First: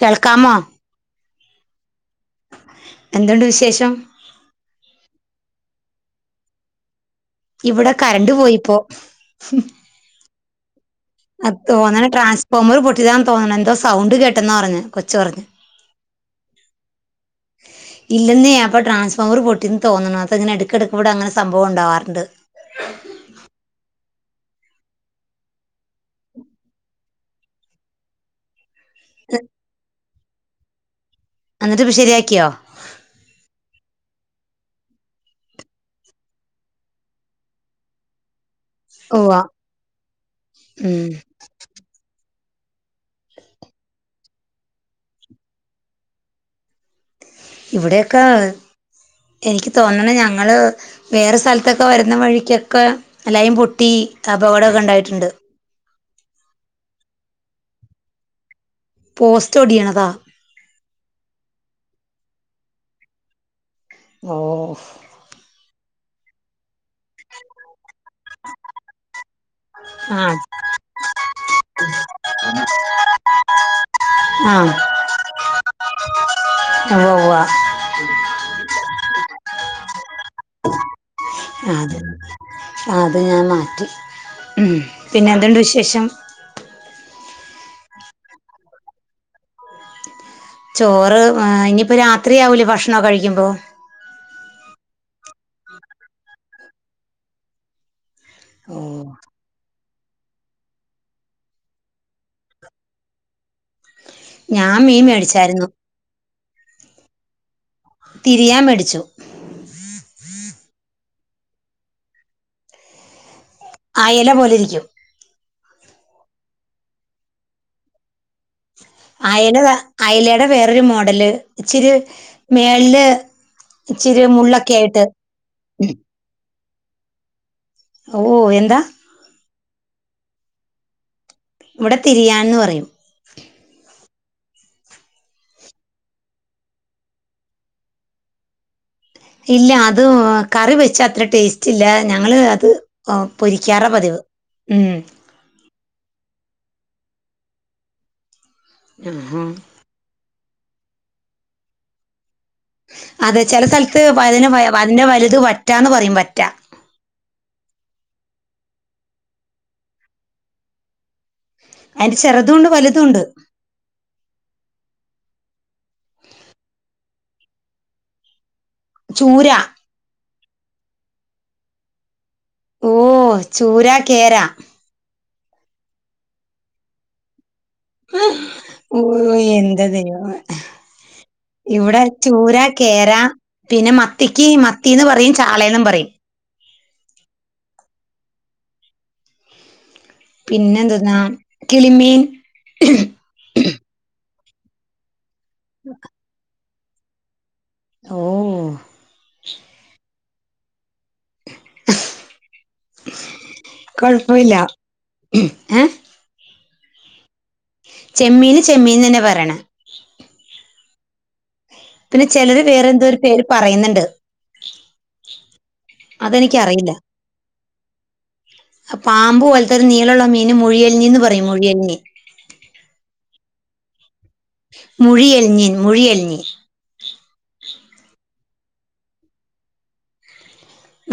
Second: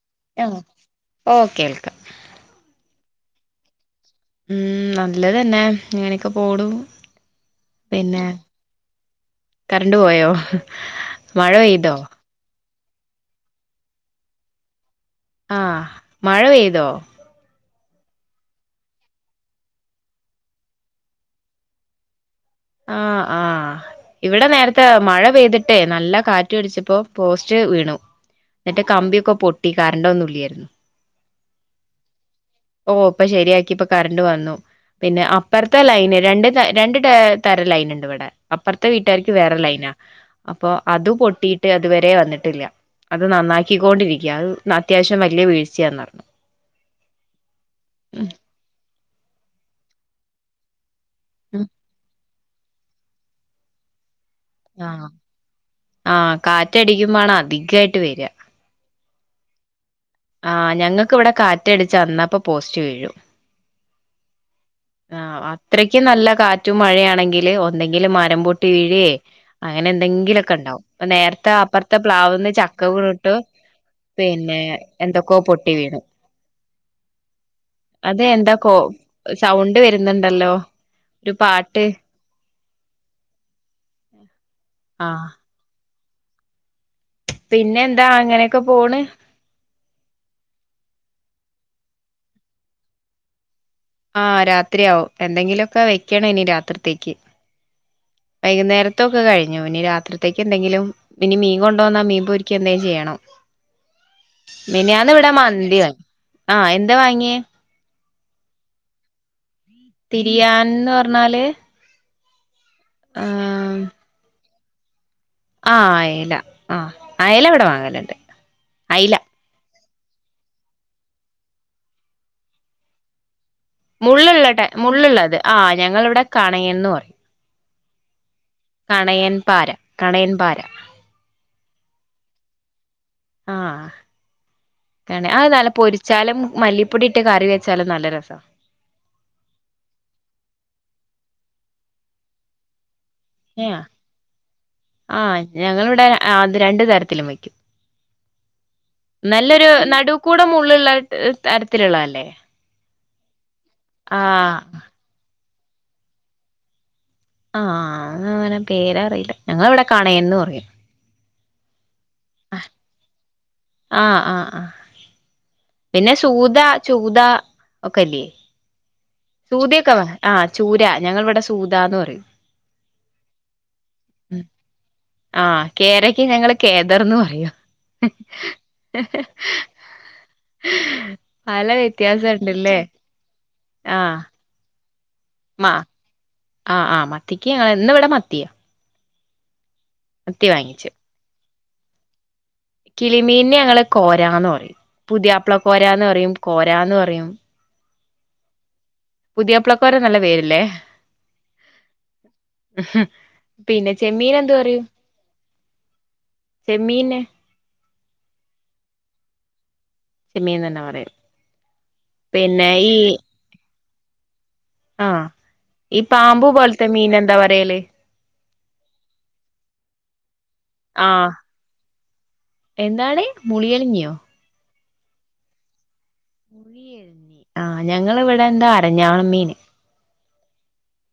കേൾക്കാമോ ആഹ് okay welcome എന്തുണ്ട് വിശേഷം ഉം നല്ലതെന്നെ ഇങ്ങനൊക്കെ പോണു ഇവടെ കരണ്ട് പോയിപ്പോ ണ്ട് പോയോ മഴ അത് പെയ്തോ തോന്ന്ണെ ട്രാൻസ്ഫോമറ് പൊട്ട്യേതാന്ന് തോന്ന്ണ് എന്തോ സൗണ്ട് കേട്ടെന്നാ പറഞ്ഞെ കൊച്ച് പറഞ്ഞ് ആഹ് മഴ പെയ്തോ ഇല്ലെന്നേ അപ്പോ ട്രാൻസ്ഫോർ പൊട്ടി ന്ന് തോന്ന്ണു അതങ്ങനെ എടക്കെക്ക് ഇവടങ്ങനെ സംഭവം ണ്ടാവാറ്ണ്ട് ആഹ് ആഹ് ഇവടെ നേരത്തെ മഴ പെയ്തിട്ടേ നല്ല കാറ്റടിച്ചപ്പോ പോസ്റ്റ് വീണു ന്ന്ട്ട് കമ്പിയൊക്കെ പൊട്ടി കരണ്ടൊന്നും ഇല്ലേര്ന്നു എന്ന്ട്ട്പ്പൊ ശെരിയാക്യോ ഓ ഇപ്പൊ ശെരിയാക്കി ഇപ്പ കരണ്ട് വന്നു പിന്നെ അപ്പർത്തെ ലൈന് രണ്ട് രണ്ട് ടേ തരം ലൈന്ണ്ട് വടെ അപ്പർത്തെ വീട്ടാര്ക്ക് ഉവ്വ വേറെ ലൈനാ അപ്പൊ ഉം അത് പൊട്ടി ട്ടി അതുവരെ വന്ന്ട്ടില്ല അത് നന്നാക്കിക്കൊണ്ടിരിക്യ അത് അത്യാവശ്യം വല്യ വീഴ്ച്യാന്ന് പർഞ് ഇവടെയൊക്കെ എനിക്ക് തോന്ന്ണ് ഞങ്ങള് വേറെ ഉം സ്ഥലത്തൊക്കെ വരുന്ന വഴിക്കൊക്കെ ലൈൻ പൊട്ടി ആഹ് അപകടൊക്കെണ്ടായിട്ട്ണ്ട് ആഹ് കാറ്റടിക്കുമ്മാണ് അധികായിട്ട് വെര പോസ്റ്റൊടിയ്ണതാ ആഹ് ഞങ്ങക്ക് ഇവടെ കാറ്റടിച്ച അന്നപ്പൊ പോസ്റ്റ് വീഴും ഓ ആഹ് അത്രയ്ക്കും നല്ല കാറ്റും മഴയാണെങ്കില് ഒന്നെങ്കില് മരംപൊട്ടി വീഴെ അങ്ങനെ ആ എന്തെങ്കിലൊക്കെണ്ടാവും ഇപ്പൊ നേര്ത്തെ അപ്പർത്തെ പ്ലാവ്ന്ന് ചക്ക വീണ് ട്ട് ആ പിന്നെ എന്തൊക്കോ പൊട്ടി വീണ് ഉവ് ഉവ്വാ അതെ എന്താകോ സൗണ്ട് വെര്ന്ന്ണ്ടല്ലോ ആ അത് ആ അത് ഞാൻ മാറ്റി ഉം ആഹ് പിന്നെ എന്ത്ണ്ട് വിശേഷം പിന്നെന്താ അങ്ങനെക്കെ പോണ് ചോറ് ഏഹ് ഇനിയിപ്പോ രാത്രിയാവില്ലെ ഭക്ഷണോക്കെകഴിക്കുമ്പോ. ആഹ് രാത്രിയാവും എന്തെങ്കിലൊക്കെ വെക്കണം ഇനി രാത്രിത്തേക്ക്. ഓ വൈകുന്നേരത്തൊക്കെ കഴി ഞ്ഞു ഇനി രാത്രിത്തേക്ക് എന്തെങ്കിലും ഇനി മീൻ കൊണ്ടോന്നാ മീൻ പൊരിക്കെന്തെലും ചെയണം. ഞാൻ മീൻ മിനിയാന്ന് ഇവിടെ മേടിച്ചായിരുന്നു മന്തിയാ ആ എന്താ വാങ്ങിയേ? തിരിയാൻ മേടിച്ചു. തിരിയാൻന്ന് പറഞ്ഞാല്? ആഹ് ആയല പോലിരിക്കും. ആ അയല ആ അയല ഇവിടെ വാങ്ങലുണ്ട് അയില. അയല അയലയുടെ വേറൊരു മോഡല് ഇച്ചിരി മേളില് ഇച്ചിരി മുള്ളുള്ള ടൈ മുള്ളൊക്കെ ആയിട്ട്. മുള്ളുള്ളത് ആഹ് ഞങ്ങള് ഇവിടെ കാണയെന്ന് പറയും. ഓ എന്താ? കണയൻ പാര കണയൻ പാര. ഇവിടെ തിരിയാൻന്ന് പറയും. ആഹ്. ക്കണം അത് നല്ല പൊരിച്ചാലും മല്ലിപ്പൊടി ഇട്ട് കറി വെച്ചാലും നല്ല രസ. ഇല്ല അത് കറി വെച്ചാ അത്ര ടേസ്റ്റ് ഇല്ല ഞങ്ങള് അത്. പൊരിക്കാറ പതിവ് ഉം ആ ഞങ്ങളിവിടെ അത് രണ്ടു തരത്തിലും വെക്കും ആഹാ നല്ലൊരു നടു കൂട് മുള്ള്ള്ള തരത്തിലുള്ള അല്ലെ? അതെ ചെല സ്ഥലത്ത് അതിന് അതിന്റെ വലുത് വറ്റാന്ന് പറയും വറ്റാ. ആഹ് അങ്ങനെ പേര് അറിയില്ല ഞങ്ങള് ഇവിടെ കണേന്ന് പറയും. അയിന്റെ ചെറുതും ഉണ്ട് വലുതും ഉണ്ട്. ആഹ് ആഹ് ആ പിന്നെ സൂത ചൂത ഒക്കല്ലേ? ചൂര സൂദയൊക്കെ ആ ചൂര ഞങ്ങളിവിടെ സൂദാന്ന് പറയും. ഓ ചൂരാ കേരാ. ആ കേരയ്ക്ക് ഞങ്ങള് കേദർന്ന് പറയും. ഊയോ എന്റെ ദൈവമേ പല ഇവിടെ വ്യത്യാസം ചൂരാ ഉണ്ടല്ലേ കേരാ പിന്നെ ആഹ് മത്തിക്ക് മത്തിന്ന് പറയും മ ചാളേന്നും പറയും. ആഹ് ആഹ് മത്തിക്ക് ഞങ്ങള് ഇന്ന് ഇവിടെ മത്തിയ. വാങ്ങിച്ചു പിന്നെന്ത്‌ന്നാ കിളിമീൻ. കിളിമീനിന് ഞങ്ങള് കോരാന്ന് പറയും പുതിയാപ്പ്ള കോരാന്ന് പറയും കോരാന്ന് പറയും. ഓ പുതിയാപ്പ്ള കോര നല്ല പേര്ല്ലെ. പിന്നെ ചെമ്മീന് എന്ത് കുഴപ്പമില്ല പറയും? ഏ ചെമ്മീന്. ചെമ്മീന് ചെമ്മീൻ തന്നെ പറയണെ. ചെമ്മീൻന്നന്നെ പറയും. പിന്നെ ചെലര് വേറെ എന്തോ ഒരു പേര് പറയുന്നുണ്ട്. ആ ഈ പാമ്പു പോലത്തെ അതെനിക്കറിയില്ല മീൻ എന്താ പറയല് പാമ്പ് പോലത്തൊരു നീളള്ള മീൻ മുഴിയലിനീന്ന് ആഹ് പറയും മുഴിയൽനി എന്താണ് മുളിയലിഞ്ഞിയോ. മുഴിയെൽഞ്ഞി മുഴിയെൽഞ്ഞി. മുളിയലിഞ്ഞി ആഹ് ഞങ്ങളവിടെ ന്താ അരഞ്ഞാളമീന്.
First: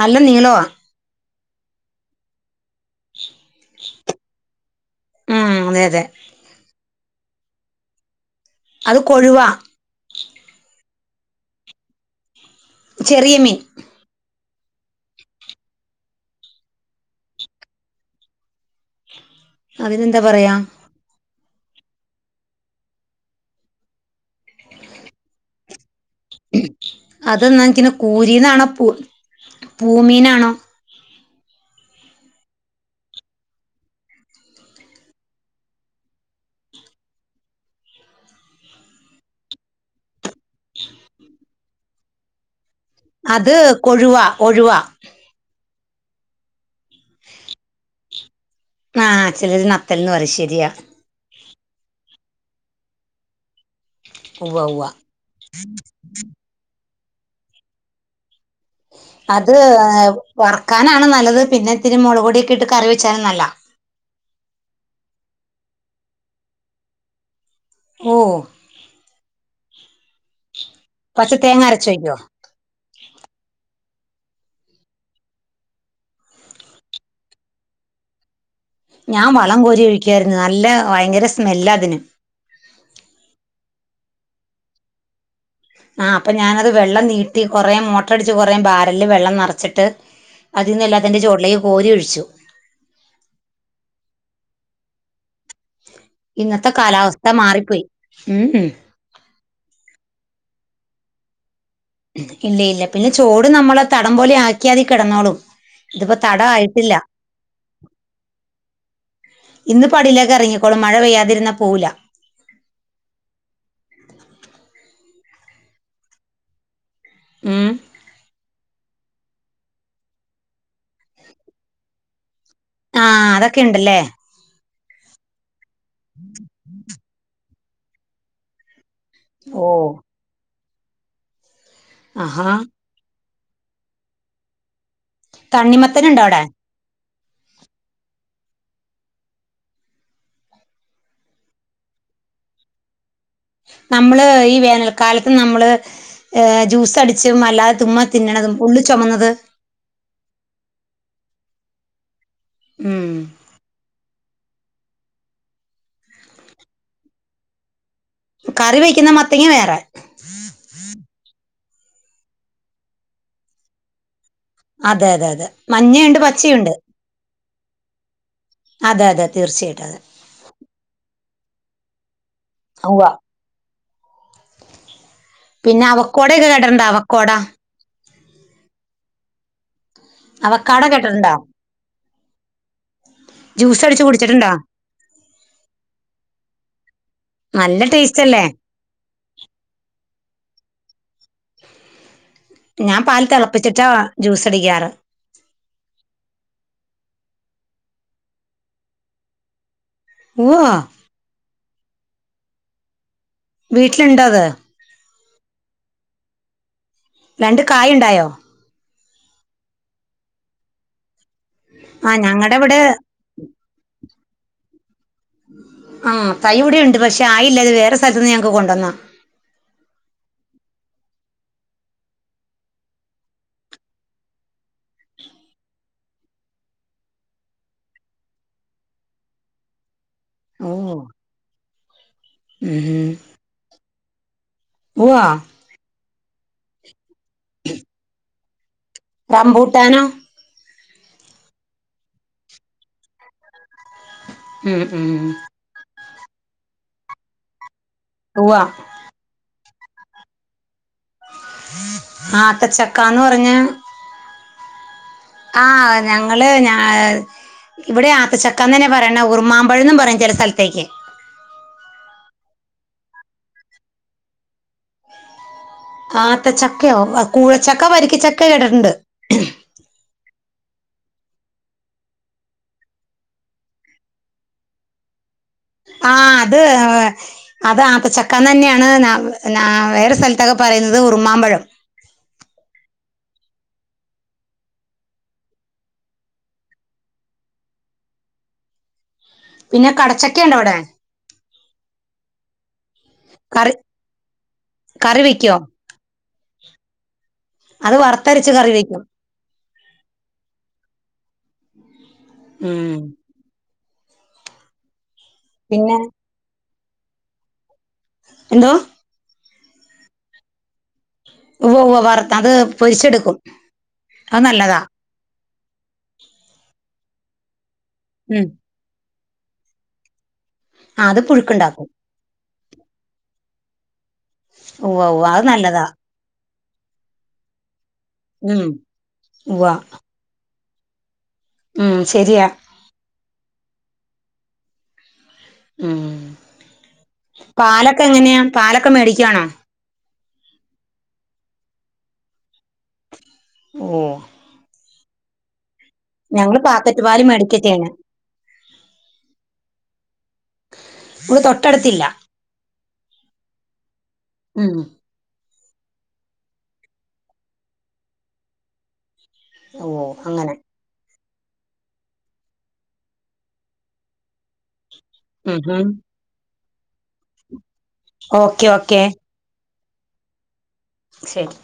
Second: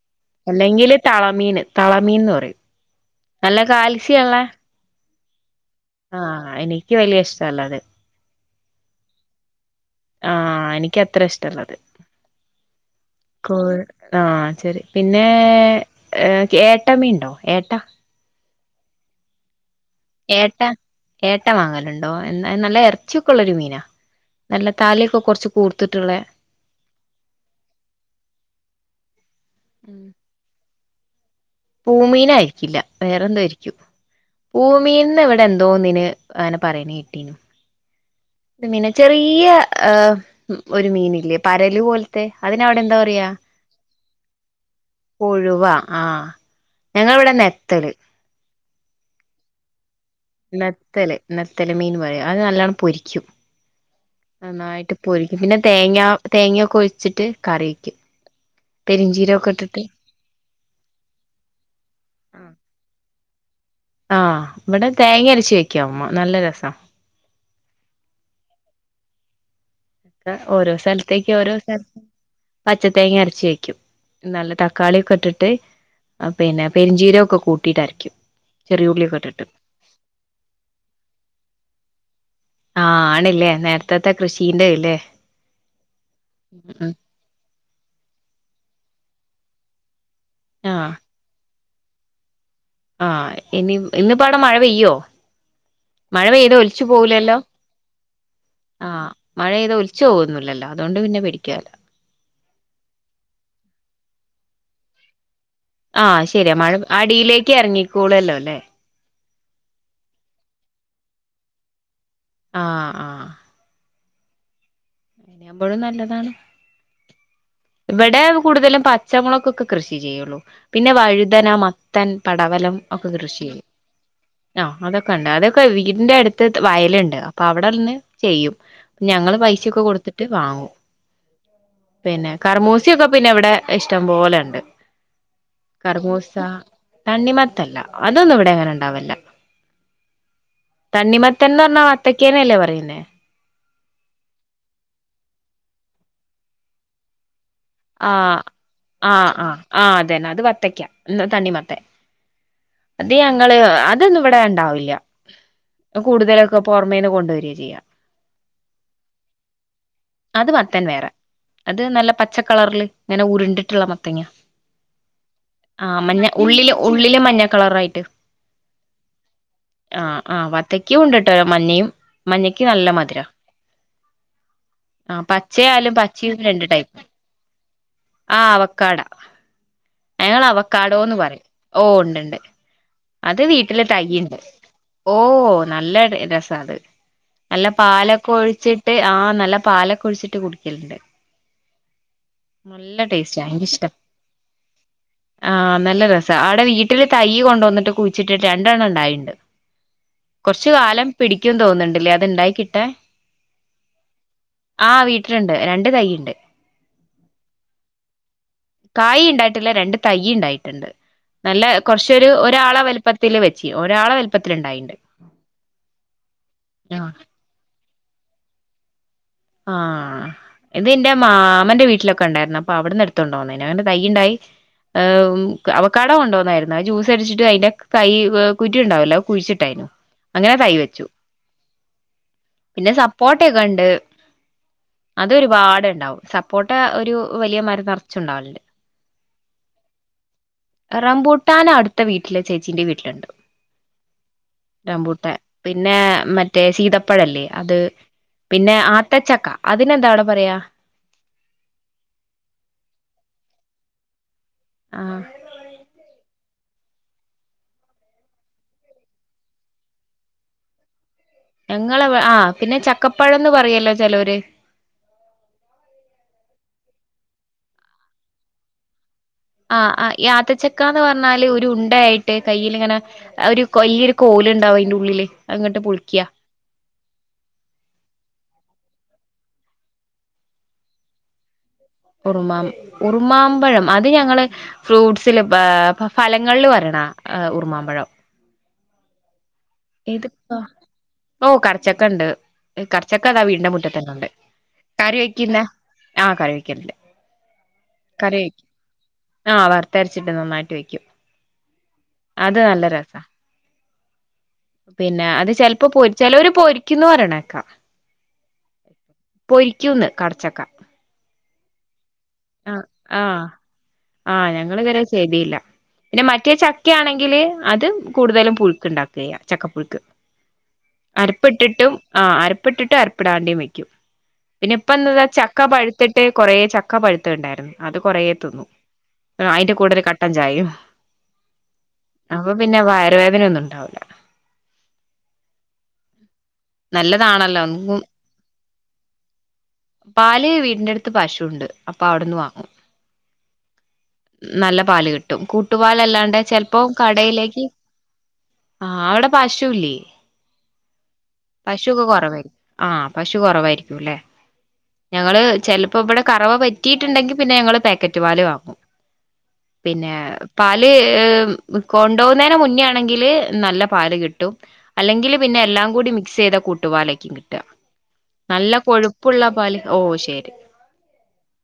നല്ല നീളമാ അല്ലെങ്കില് തളമീന് തളമീൻന്ന് പറയും നല്ല കാൽസ്യള്ള ഉം അതെ. ആഹ്, എനിക്ക് വല്യേ ഇഷ്ടല്ലാ. അത് അത് കൊഴുവ. ആഹ് എനിക്ക് അത്ര ഇഷ്ടല്ലത് ചെറിയ മീൻ കോ ആഹ് ശെരി പിന്നെ ഏട്ട മീണ്ടൊ ഏട്ട അതിനെന്താ പറയാ ഏട്ട, ഏട്ട വാങ്ങലുണ്ടോ എന്താ നല്ല എറച്ചിക്കെള്ളൊരു മീനാ. നല്ല താലയൊക്കെ കുറച്ച് കൂർത്തിട്ടുള്ള. [unintelligible] കൂരീന്നാണോ പൂമീനാണോ. പൂമീനായിരിക്കില്ല വേറെന്തോ ആയിരിക്കും. പൂമീനിന് ഇവിടെ എന്തോന്നിനു അങ്ങനെ പറയണ കേട്ടീനു മീന്, ചെറിയ ഒരു മീനില്ലേ പരല് പോലത്തെ അതിനവിടെ എന്താ പറയ അത് കൊഴുവ കൊഴുവ കൊഴുവ ആഹ് ഞങ്ങളിവിടെ നെത്തല്. ആഹ് ചിലര് നത്തൽന്ന് പറയും ശരിയാ നത്തല് നത്തല് മീൻ പറയും അത് നല്ലണം പൊരിക്കും. ഉവ്വ ഉവ്വ നന്നായിട്ട് പൊരിക്കും പിന്നെ തേങ്ങ തേങ്ങൊക്കെ ഒഴിച്ചിട്ട് കറിവെക്കും അത് വറുക്കാനാണ് നല്ലത്, പിന്നെ ഇത്തിരി മുളക് പൊടിയൊക്കെ ഇട്ട് കറി വെച്ചാലും നല്ല ആഹ്, ഇവിടെ തേങ്ങ അരച്ചു വെക്കും അമ്മ നല്ല രസാ ഓഹ് ഓരോ സ്ഥലത്തേക്ക് പച്ച ഓരോ തേങ്ങ അരച്ച് [unintelligible] ഒഴിക്കോ പച്ച തേങ്ങ അരച്ചി വെക്കും നല്ല തക്കാളിയൊക്കെ ഇട്ടിട്ട്. പിന്നെ പെരിഞ്ചീരം ഒക്കെ കൂട്ടിയിട്ടരക്കും. ചെറിയ ഉള്ളിയൊക്കെ ഞാൻ ഇട്ടിട്ട് വളം കോരി ഒഴിക്കായിരുന്നു നല്ല വയങ്കര സ്മെല്ലാ അതിന്. ആഹ് ആണില്ലേ നേരത്തെത്തെ കൃഷീന്റെത് അല്ലെ ആഹ്, അപ്പൊ ഞാനത് വെള്ളം നീട്ടി കൊറേ മോട്ടർടിച്ച് കൊറേ ബാരല് വെള്ളം നെറച്ചിട്ട്. അതിന്ന് ആഹ് എല്ലാത്തിന്റേം ചോട്ടിലേക്ക് കോരി ഒഴിച്ചു ആഹ്, ഇനി ഇന്നിപ്പവിടെ മഴ പെയ്യോ? മഴ പെയ്ത ഇന്നത്തെ ഒലിച്ചു കാലാവസ്ഥ പോവൂലെല്ലോ, മാറിപ്പോയി ഉം ഉം ആഹ് മഴെയ്താ ഒലിച്ച് പോകന്നില്ലല്ലോ അതൊണ്ട് പിന്നെ പേടിക്കാനില്ല. ഇല്ല ഇല്ല പിന്നെ ചോട് നമ്മളെ തടം പോലെ ആക്കിയാലതി കെടന്നോളും. ആഹ് ശരിയാ മഴ അടിയിലേക്ക് എറങ്ങിക്കൂളല്ലോ ല്ലേ. ഇന്ന്പ്പടിയിലേക്കെറങ്ങിക്കോളും മഴ പെയ്യാതിരുന്നാ പോവൂല. ആഹ്, ആഹ് നിയുമ്പോഴും നല്ലതാണ് ഉം ഇവിടെ കൂടുതലും പച്ചമുളകൊക്കെ കൃഷി ചെയ്യുള്ളൂ. പിന്നെ വഴുതന, മത്തൻ, പടവലം. ഒക്കെ ആഹ് കൃഷി അതൊക്കെ ചെയ്യും. ഉണ്ടല്ലേ ആഹ് അതൊക്കെ ഉണ്ട് അതൊക്കെ വീടിന്റെ അടുത്ത് വയലുണ്ട്. അപ്പൊ അവിടെന്ന് ചെയ്യും ഞങ്ങള് ഓ പൈസയൊക്കെ കൊടുത്തിട്ട് വാങ്ങും. പിന്നെ ആഹാ കൃഷിയൊക്കെ പിന്നെ ഇവിടെ ഇഷ്ടം പോലെണ്ട് തണ്ണിമത്തൻ ഉണ്ടോ കറമൂസ. അവിടെ തണ്ണിമത്തല്ല അതൊന്നും ഇവിടെ അങ്ങനെ ഉണ്ടാവലില്ല. തണ്ണിമത്തൻ എന്ന് പറഞ്ഞാൽ വത്തക്കേനെ അല്ലേ പറയുന്നെ നമ്മള് ഈ വേനൽക്കാലത്ത് നമ്മള് ജ്യൂസ് അടിച്ചും അല്ലാതെ ചുമ്മാ ആഹ് തിന്നണതും ഉള്ള് ആഹ് ചോമന്നത്- ആഹ് അത് തന്നെ അത് വത്തെയ്ക്ക ഇത് തണ്ണിമത്തൻ ഉം അത് യങ് [unintelligible] നിങ്ങള് അതൊന്നും ഇവിടെ ഇണ്ടാവില്ല അത് കൂടുതലൊക്കെ പൊറമെന്ന് കൊണ്ട് വരികയാ ചെയ്ക കറി വെക്കുന്ന മത്തങ്ങ വേറെ അത് മത്തൻ വേറെ അത് നല്ല പച്ച കളറില് ഇങ്ങനെ ഉരുണ്ടിട്ടുള്ള മത്തങ്ങ അതെ അതെ അതെ ആഹ് മഞ്ഞേയുണ്ട് മഞ്ഞ പച്ചേയുണ്ട് ഉള്ളില് ഉള്ളില് മഞ്ഞ കളറായിട്ട് അതെ അതെ തീർച്ചയയിട്ടും അതെ ആഹ് ആഹ് വത്തക്കെയും ഉണ്ട് ട്ടോ മഞ്ഞയും മഞ്ഞക്ക് നല്ല ഉവ്വ മധുരവ ആ പിന്നെ പച്ചയാലും പച്ചിം അവക്കോടൊക്കെ രണ്ട് കേട്ടിട്ടുണ്ടോ ടൈപ്പാ അവക്കോട ആ പവക്കാടാ അയ്ന് ഞങ്ങള് അവക്കാട അവക്കാടോന്ന് കേട്ടിട്ടുണ്ടോ പറയും ഓ ഉണ്ട്ണ്ട് അത് വീട്ടില് ജ്യൂസ് ത അടിച്ച് കുടിച്ചിട്ടുണ്ടോ [unintelligible] ഓ നല്ല രസണ്ട് നല്ല ടേസ്റ്റ് പാലൊക്കെ അല്ലേ ഒഴിച്ച്- ട്ട് ആ നല്ല പാലൊക്കെ ഒഴിച്ചിട്ട് കുടിക്കല്ണ്ട് നല്ല ഞാൻ പാൽ ടേസ്റ്റാ തെളപ്പിച്ചിട്ടാ ജ്യൂസ് അടിക്കാറ് ആഹാ നല്ല രസാ അവിടെ വീട്ടില് തയ്യ് കൊണ്ടോന്നിട്ട് കുഴിച്ചിട്ടിട്ട് രണ്ടെണ്ണം ഇണ്ടായിട്ടുണ്ട് ഓ കൊറച്ച് കാലം പിടിക്കും തോന്നുന്ന്ണ്ട് ഇല്ലേ അത് ഇണ്ടായി കിട്ടാൻ വീട്ടിൽ ഇണ്ടോ അത് ആഹാ വീട്ടിലുണ്ട് രണ്ട് തൈയുണ്ട് രണ്ട് കായ ഇണ്ടായോ കായി ഇണ്ടായിട്ടില്ല രണ്ട് തൈ ഇണ്ടായിട്ടുണ്ട് നല്ല ആ കൊറച്ചൊരു ഞങ്ങളുടെ ഇവിടെ ഒരാളെ വലിപ്പത്തി- ത്തില് വെച്ചി ഒരാളെ വലുപ്പത്തിൽ ഇണ്ടായിണ്ട് ആഹ് തൈ ഇവിടെയുണ്ട് പക്ഷേ ആയില്ല ഇത് വേറെ സ്ഥലത്തിന്ന് ഞങ്ങക്ക് കൊണ്ടുവന്നതാ ആഹാ ഇത് ഇന്റെ മാമന്റെ വീട്ടിലൊക്കെ ഇണ്ടായിരുന്നു അപ്പോ അവിട്ന്ന് ഇടുത്തോണ്ട് പോന്നീനിം അയിന്റെ തൈയിണ്ടായി ഏ അവകാടോ കൊണ്ടോന്നായിരുന്നു അത് ജ്യൂസ് അടിച്ചിട്ട് അതിന്റെ തൈ കുരു ഉണ്ടാവല്ലോ കുഴിച്ചിട്ടായിരുന്നു അങ്ങനെ തൈ ഓ വെച്ചു പിന്നെ സപ്പോട്ടക്കെ ഒണ്ട് ഓ അത് ഒരുപാട്ണ്ടാവും സപ്പോട്ട ഒരു വലിയ മരം നറച്ചുണ്ടാവലുണ്ട് റംമ്പൂട്ടാനോ റബൂട്ടാൻ അടുത്ത വീട്ടിലെ ചേച്ചീന്റെ വീട്ടിലുണ്ട് ഉം, ഉം. റംമ്പൂട്ടാൻ പിന്നെ മറ്റേ സീതപ്പഴം ഇല്ലേ അത് ഉവ്വ പിന്നെ ആത്തച്ചക്ക അതിനെന്താ അവിടെ പറയ്ക ആത്തച്ചക്കാന്ന് പറഞ്ഞ- ആഹാ ആഹാ ഞങ്ങള് ഞാ- ഇവിടെ ആത്തച്ചക്കാന്നാ പറയ്ണെ ഉറുമാമ്പഴം എന്നും പറയും ചെലെ സ്ഥലത്തേക്ക് ഞങ്ങളെ ഇവി ആ പിന്നെ ചക്കപ്പഴന്ന് പറയോലോ ചെലോര് ആത്ത ചക്കയോ കൂഴച്ചക്ക വരിക്കചക്ക കേട്ടിട്ടുണ്ട് ആഹ് ആഹ് ഈ ആത്തച്ചക്കാന്ന് പറഞ്ഞാല് ഒരു ഉണ്ട ആയിട്ട് കയ്യില് ഇങ്ങനെ- ഒരു വല്യ ഒരു കോലുണ്ടാവും അയിന്റെ ഉള്ളില് അത് ഇങ്ങട്ട് പൊളിയ്ക്കിയ ഇത് അവ [unintelligible] അത് ആത്തച്ചക്കാന്നന്നെയാണ് നാ നാ വേറെ സ്ഥലത്തൊക്കെ പറയുന്നത് ഉറുമാമ്പഴം. ഉറുമാം ഉറുമാമ്പഴം അത് ഞങ്ങള് ഫ്രൂട്ട്സില് പ ഫലങ്ങളിൽ പറയ്ണാ ഉറ്മാമ്പഴം. പിന്നെ ഇതിപ്പോ കടച്ചക്കയുണ്ടോ അവ്ടെ? ഓഹ് കടച്ചക്ക ഇണ്ട്. കടച്ചക്ക ദാ വീടിന്റെ കറി മുറ്റത്തെന്നെ ഇണ്ട്. കറി വെക്കുന്ന ആഹ് കറി വെക്കല്ണ്ട്. അത് വറുത്തരച്ച് കറി വെക്ക്യും. ആഹ് വറുത്തരച്ചിട്ട് നന്നായിട്ട് വെക്ക്യും അത് നല്ല ഉം രസാ. പിന്നെ അത് ചെലപ്പോ പിന്നെ പൊര്, ചെലോര് പൊരിക്കുംന്ന് പറയ്ണേക്കാ. എന്തോ? പൊരിക്ക്യുംന്ന് കടച്ചക്ക. ഉവ്വ് ഉവ്വ് വറത്ത അത് ആഹ് പൊരിച്ചെടുക്കും അത് നല്ലതാ. ചെയ്തീല്ല. പിന്നെ മറ്റേ ചക്കയാണെങ്കില് അത് ഉം കൂടുതലും പുഴുക്ക് ഉണ്ടാ ക്കാ ചെയ്യാ ചക്കപ്പുഴുക്ക്. അത് പുഴുക്കുണ്ടാക്കും അരിപ്പിട്ടിട്ടും ആഹ് അരപ്പിട്ടിട്ടും അരപ്പിടാണ്ടിം വെക്കും പിന്നെ ഇപ്പ ഉവ്വ ഇന്ന് ഇതാ ഉവ്വ അത് ചക്ക നല്ലതാ പഴുത്ത് ട്ട് കൊറേ ചക്ക പഴുത്തതുണ്ടായിരുന്നു. അത് കൊറേ തിന്നു. ഉം ഉവ്വ അയിന്റെ കൂടെ ഒരു കട്ടൻ ചായേം. ഉം ശരിയാ. പിന്നാ വയർവേദന ഒന്നും ഉണ്ടാവൂല്ല. ഉംമ്. നല്ലതാണല്ലോ ന്നും പാലൊക്കെ എങ്ങനെയാ പാലൊക്കെ മേടിക്ക്യാണോ? പാല് വീടിന്റെ അടുത്ത് പശുണ്ട് അപ്പൊ അവട്ന്ന് വാങ്ങും. ഓഹ്. നല്ല പാല് കിട്ടും. കൂട്ടുപാലല്ലാണ്ടെ ഞങ്ങള് ചെലപ്പോ പാക്കറ്റ് പാല് മേടിക്ക കടയിലേക്ക് ചെയ്യണേ ആഹ് അവടെ പശു ല്ലേ? നമുക്ക് തൊട്ടടുത്തില്ല. കുറവായിരിക്കും ആഹ് പശു കൊറവായിരിക്ക്യു ല്ലേ. ഉംമ്. ഞങ്ങള് ചെലപ്പോ ഇവടെ കറവ പറ്റിയിട്ടുണ്ടെങ്കി പിന്നെ ഞങ്ങള് പാക്കറ്റ് പാല് വാങ്ങും. ഓ പിന്നെ അങ്ങനെ പാ ല് എഹ്മ് കൊണ്ടോവുന്നേന് മുന്നേ ആണെങ്കില് നല്ല പാല് കിട്ടും. അല്ലെങ്കിൽ പിന്നെ ഉം എല്ലാം ഉം കൂടി മിക്സ് ചെയ്ത കൂട്ടുപാലേക്കും കിട്ടാ. ഓക്കെ നല്ല ഓക്കെ കൊഴുപ്പുള്ള പാല്, ഓഹ് ശരി. ശരി.